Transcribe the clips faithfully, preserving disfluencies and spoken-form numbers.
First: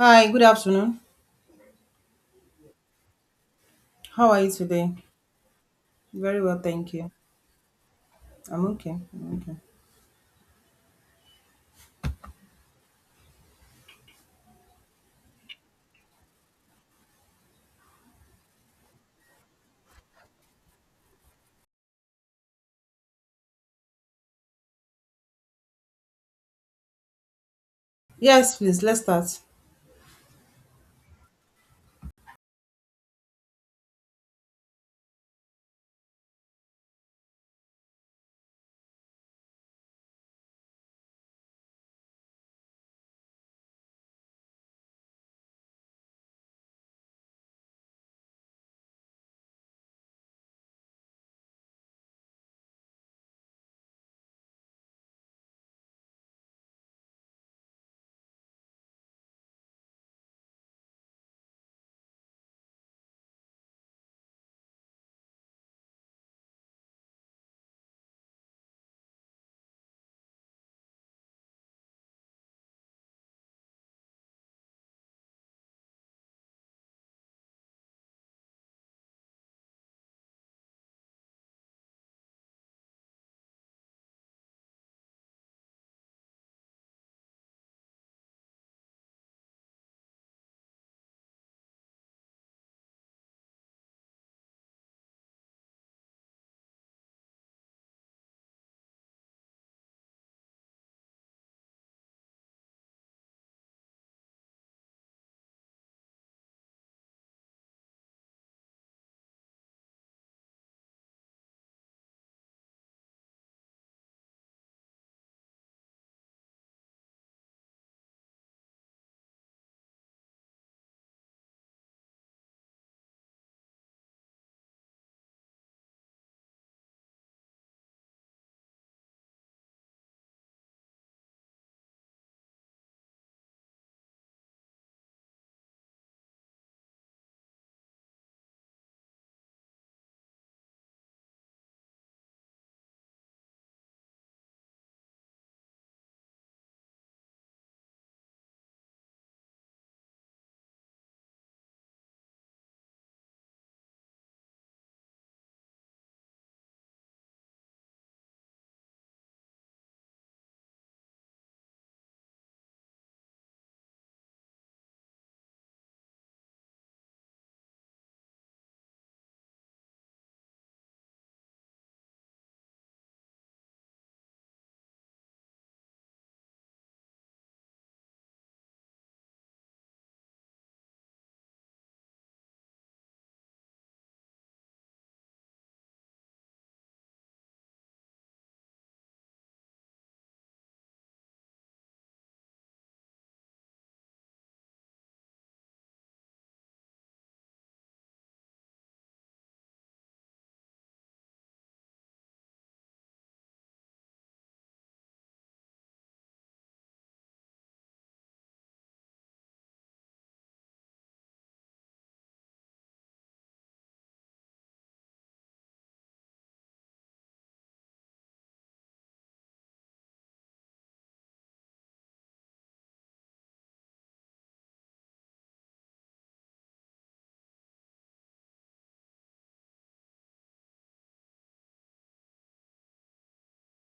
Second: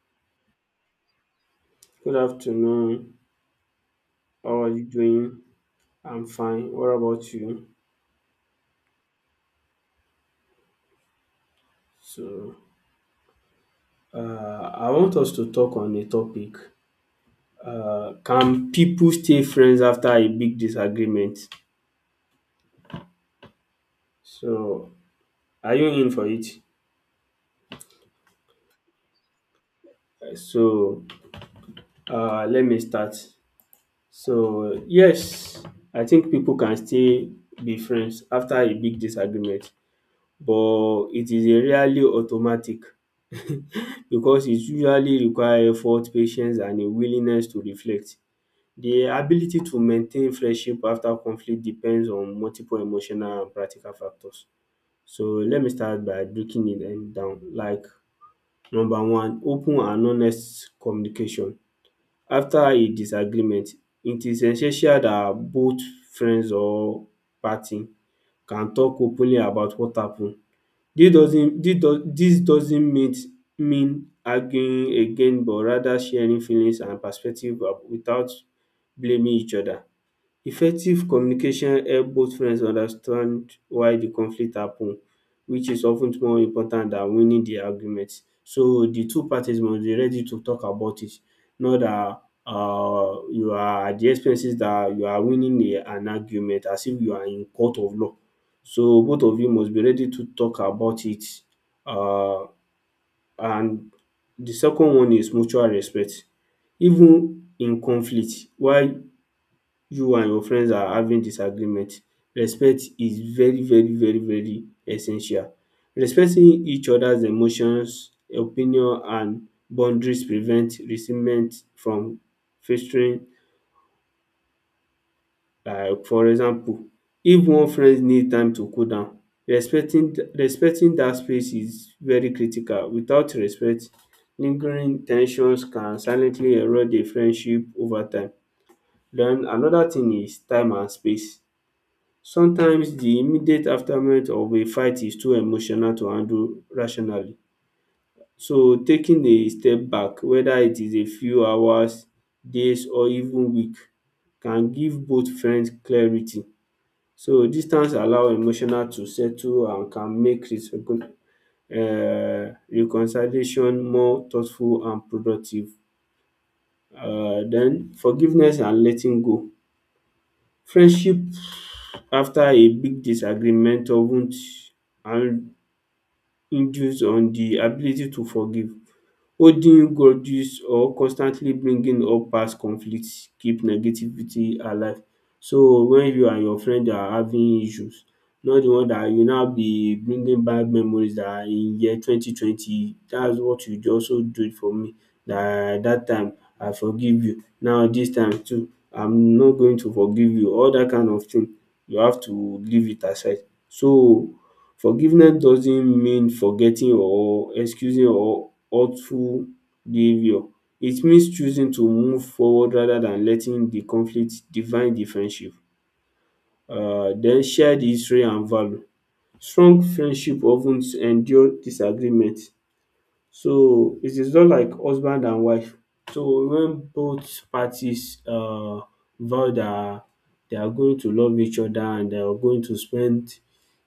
Hi, good afternoon. Good afternoon. How are you How are you today? doing? I'm Very well, fine. What thank you. about you? I'm okay. I'm okay. So, uh, I want us to talk on a topic. Uh, can people stay friends after a big disagreement? So, are you in for it? Yes, please, let's start. So, uh, let me start. So, yes, I think people can still be friends after a big disagreement, but it is a rarely automatic because it usually require effort, patience and a willingness to reflect. The ability to maintain friendship after conflict depends on multiple emotional and practical factors. So let me start by breaking it um down like number one, open and honest communication. After a disagreement, it is essential dat both friends or party can talk openly about what happen. This doesn't this does this doesn't meet mean arguing again, but rather sharing feelings and perspective uh, without blaming each other. Effective communication help both friends understand why the conflict happen, which is of ten more important than winning the argument. So the two parties must be ready to talk about it, not that um you are at the expenses that you are winning a, an argument as if you are in court of law. So both of you must be ready to talk about it, um and the second one is mutual respect. Even in conflict why you and your friends are having disagreement, respect is very very very very essential. Respecting each other's emotions, opinion and boundaries prevent resentment from festering. Like for example, if one friend need time to cool down, respecting respecting that space is very critical. Without respect, lingering tensions can silently erode the friendship over time. Then another thing is time and space. Sometimes the immediate aftermath of a fight is too emotional to handle rationally. So taking a step back, whether it is a few hours, days or even week, can give both friends clarity. So distance allow emotional to settle and can make recon- uh reconciliation more thoughtful and productive. Uh, Then forgiveness and letting go. Friendship after a big disagreement of and induce on the ability to forgive. Holding grudges or constantly bringing up past conflicts keep negativity alive. So when you and your friend are having issues, not the one dat you now be bringing back memories dat in year twenty twenty dats what you also do for me dat dat time, I forgive you, now dis time too I'm not going to forgive you, all dat kind of thing you have to leave it aside. So forgiveness doesn't mean forgetting or excusing or hurtful behaviour. It means choosing to move forward rather than letting the conflict define the friendship. um Den share the history and value. Strong friendship of ten endure disagreement. So it is not like husband and wife. So when both parties uh vow that they are going to love each other and they are going to spend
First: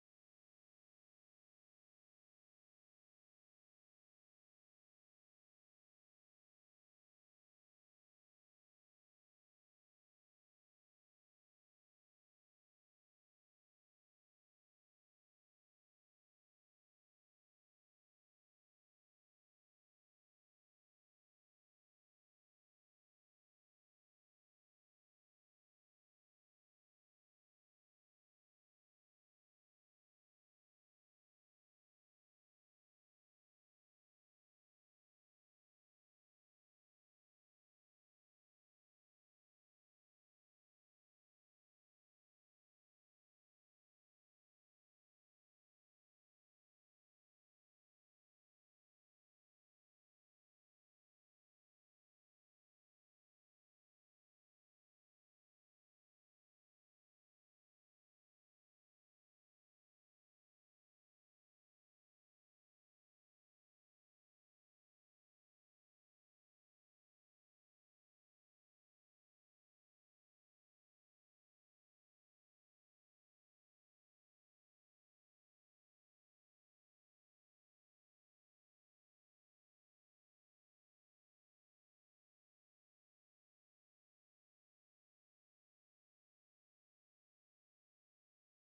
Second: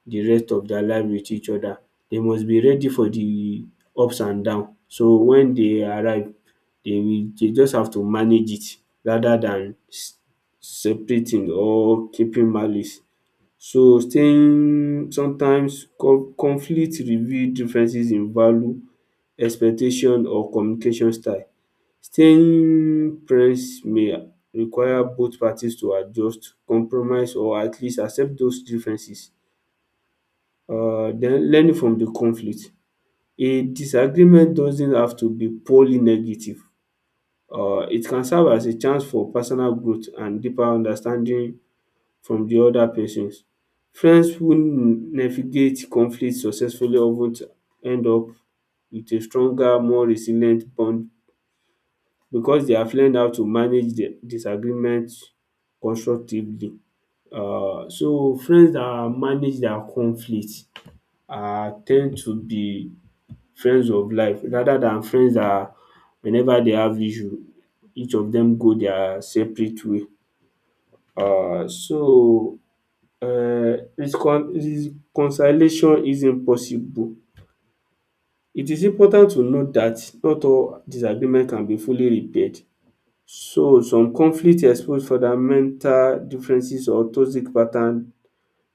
the rest of their life with each other, they must be ready for the ups and down. So when they arrive, they will they just have to manage it rather than s- separating or keeping malice. So staying, sometimes con conflict reveal differences in value, expectation or communication style. Staying friends may require both parties to adjust, compromise or at least accept those differences. um Then learning from the conflict. A disagreement doesn't have to be purely negative. um It can serve as a chance for personal growth and deeper understanding from the other persons. Friends who navigate conflict successfully often end up with a stronger, more resilient bond because they have learned how to manage their disagreement constructively. Um so friends that manage their conflict um ten d to be friends of life rather than friends that whenever they have issue, each of dem go their separate way. Um so um reconciliation isn't possible. It is important to note that not all disagreement can be fully repaired. So some conflict expose fundamental differences or toxic pattern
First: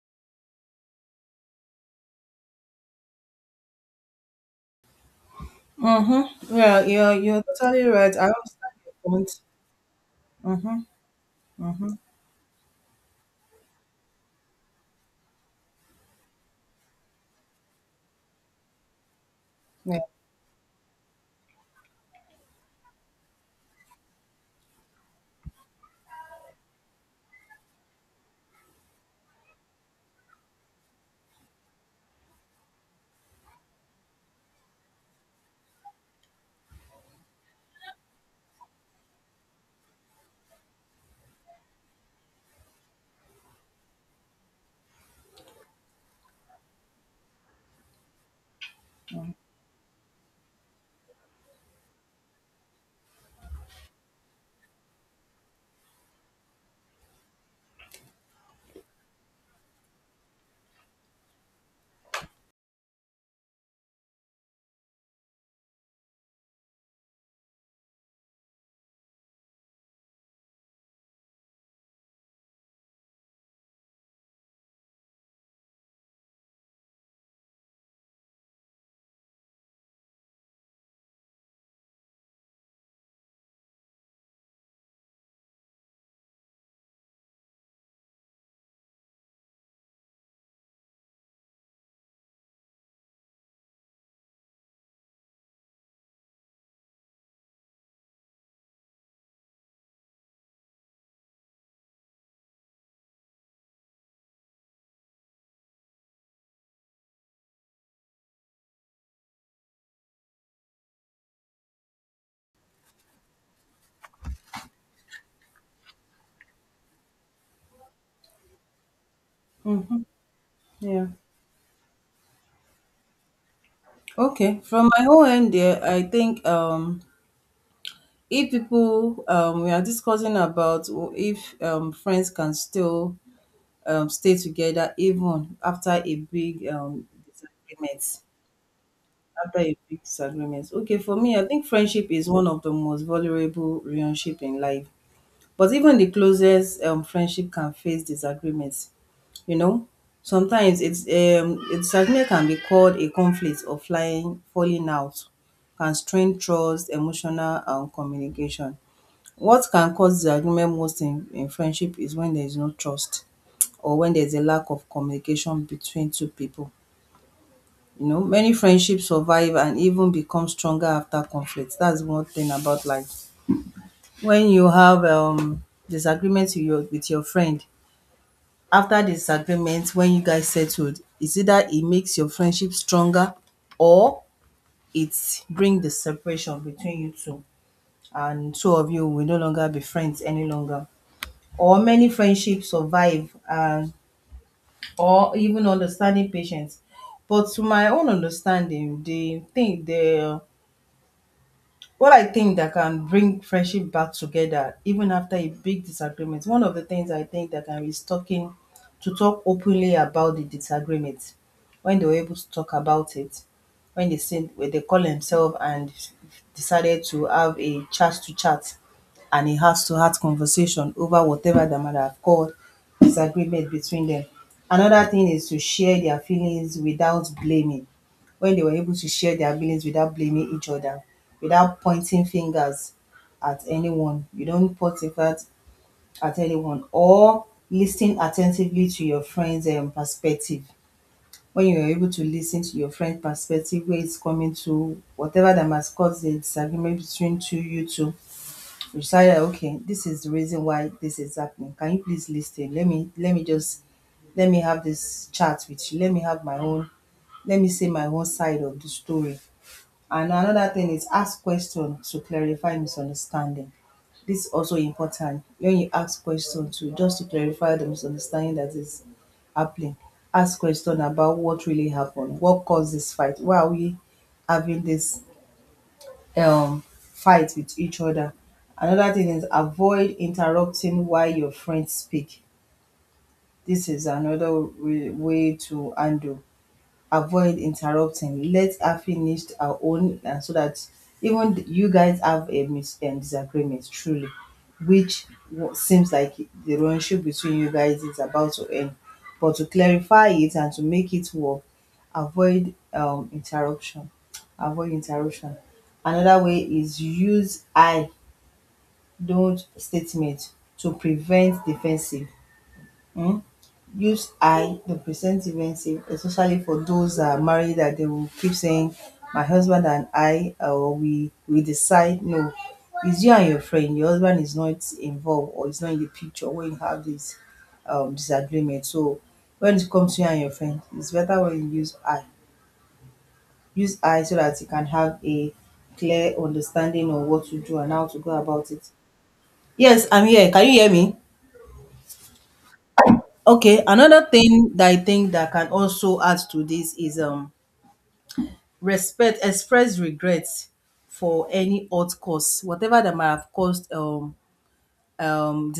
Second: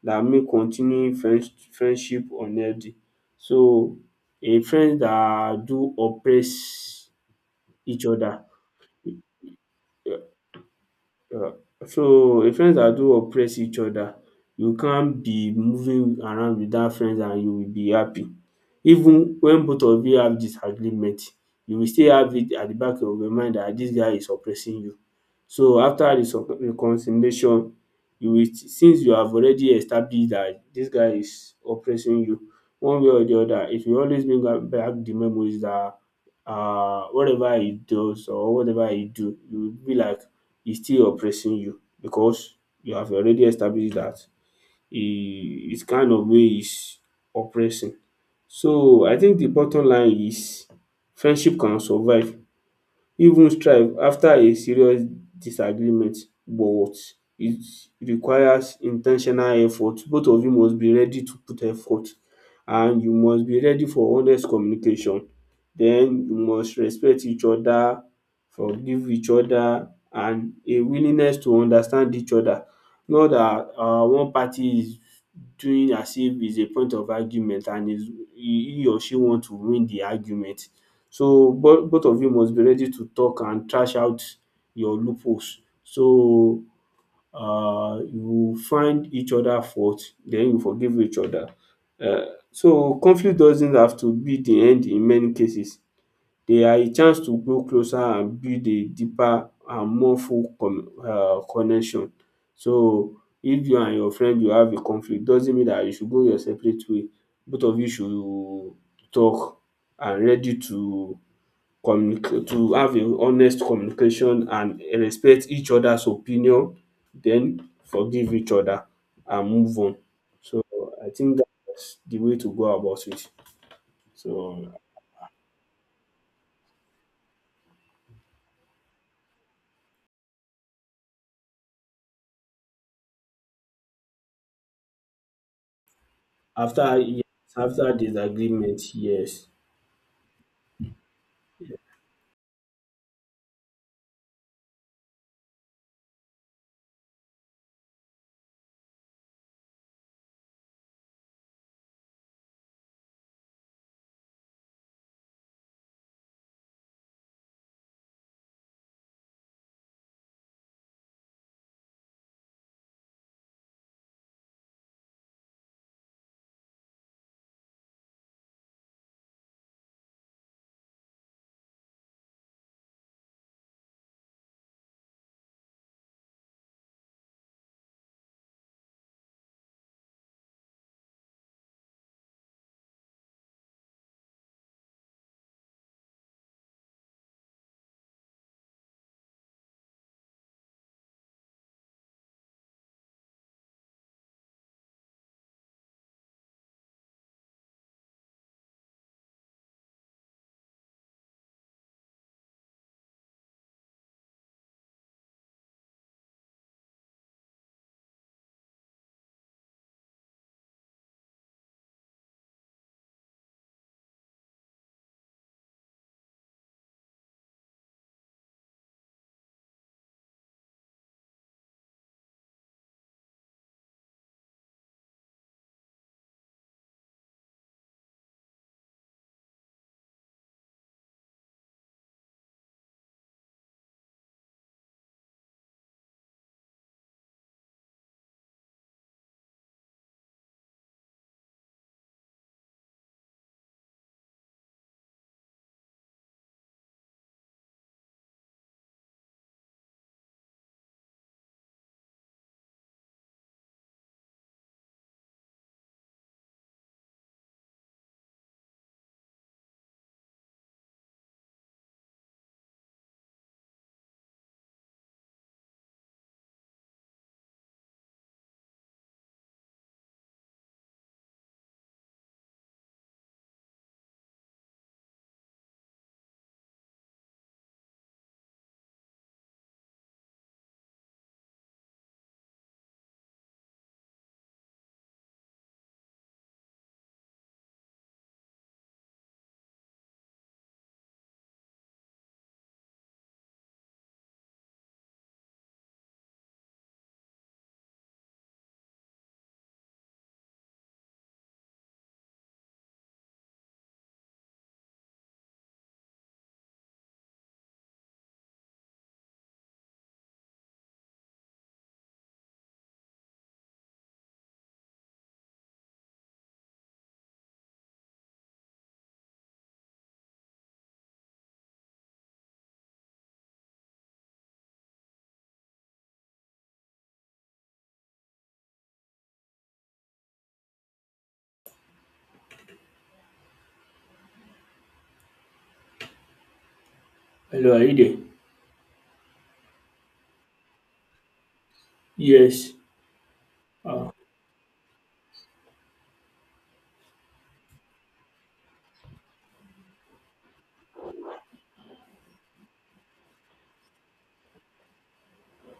dat make continuing friends friendship unhealthy. So a friend dat do oppress Mm-hmm. Yeah, you're, you're totally each right. I other, understand your point. Mm-hmm. Uh, Mm-hmm. so a friends that do oppress each other, you can't be moving around without friends and you will be happy. Even when both Yeah. of you have disagreement, you will still have it at the back of your mind that this guy is oppressing you. So after the sup- reconciliation, you will st- since you have already established that this guy is oppressing you one way or the other, it will always bring back back the memories that, uh, whatever he does or whatever he do, you will be like he's still oppressing you because you have already established that he his kind of way is oppressing. So I think the bottom line is friendship can survive even strife after a serious disagreement, but it requires in ten tional effort. Both of you must be ready to put effort, and you must be ready for honest communication. Den you must respect each other, forgive each other and a willingness to understand each other. Not dat um one party is doing as if it's a point of argument, and is he he or she want to win the argument. So both both of you must be ready to talk and trash out your loopholes. So uh, you find each other fault, then you forgive each other. Uh, So conflict doesn't have to be the end in many cases. They are a chance to grow closer and build a deeper and more full con- um connection. So if you and your friend you have a conflict doesn't mean that you should go your separate way. Both of you should talk and ready to communicate, to have a honest communication and respect each other's opinion, then forgive each other and move on. Mm, So yeah. I think that's the way to go about it. Okay. So From my own end there, I think um if people um we are discussing about if um friends can still um stay together even after a big after, um yes, after disagreement. disagreement, yes. After a big disagreement. Okay, for me, I think friendship is one of the most vulnerable relationship in life. But even the closest um, friendship can face disagreements. You know, sometimes it's um, a disagreement can be called a conflict or flying falling out, can strain trust, emotional um, communication. What can cause disagreement most in, in friendship is when there is no trust, or when there's a lack of communication between two people. You know, many friendships survive and even become stronger after conflict. That's one thing about life. When you have um disagreements with your with your friend, after disagreement, when you guys settled, it's either it makes your friendship stronger, or it bring the separation between you two, and two of you will no longer be friends any longer. Or many friendships survive, and or even understanding patience. But to my own understanding, the thing the what I think that can bring friendship back together even after a big disagreement, one of the things I think that can is talking to talk openly about the disagreement. When they were able to talk about it, when they said when they call themselves and decided to have a chat to chat and a heart to heart conversation over whatever they might have called disagreement between them. Another thing is to share their feelings without blaming, when they were able to share their feelings without blaming each other, without pointing fingers at anyone. You don't point fingers at anyone, or listening attentively to your friend's um, perspective. When you are able to listen to your friend's perspective, where it's coming to, whatever that must cause the disagreement between two you two, you decide that, okay, this is the reason why this is happening. Can you please listen? Let me let me just let me have this chat with you. Let me have my own. Let me say my own side of the story. And another thing is ask questions to clarify misunderstanding. This is also important. When you ask questions to just to clarify the misunderstanding that is happening, ask question about what really happened, what caused this fight, why are we having this um fight with each other. Another thing is avoid interrupting while your friends speak. This is another way way to handle. Avoid interrupting, let her finish her own, and so that even th- you guys have a mis- um, disagreement truly, which w- seems like the relationship between you guys is about to end, but to clarify it and to make it work, avoid um, interruption. Avoid interruption. Another way is use I don't statement to prevent defensive. Hmm? Use I to present events, especially for those that are married, that they will keep saying, my husband and I, or we we decide. No, it's you and your friend. Your husband is not involved or is not in the picture when you have this um, disagreement. So when it comes to you and your friend, it's better when you use I. Use I so that you can have a clear understanding of what to Hello, do are and you how there? to go about it. Yes, I'm here. Can you hear me? Yes. Okay, Ah, another thing that I think that can also add to this is um. Respect, express regrets for any hurt cause, whatever that might have caused um um.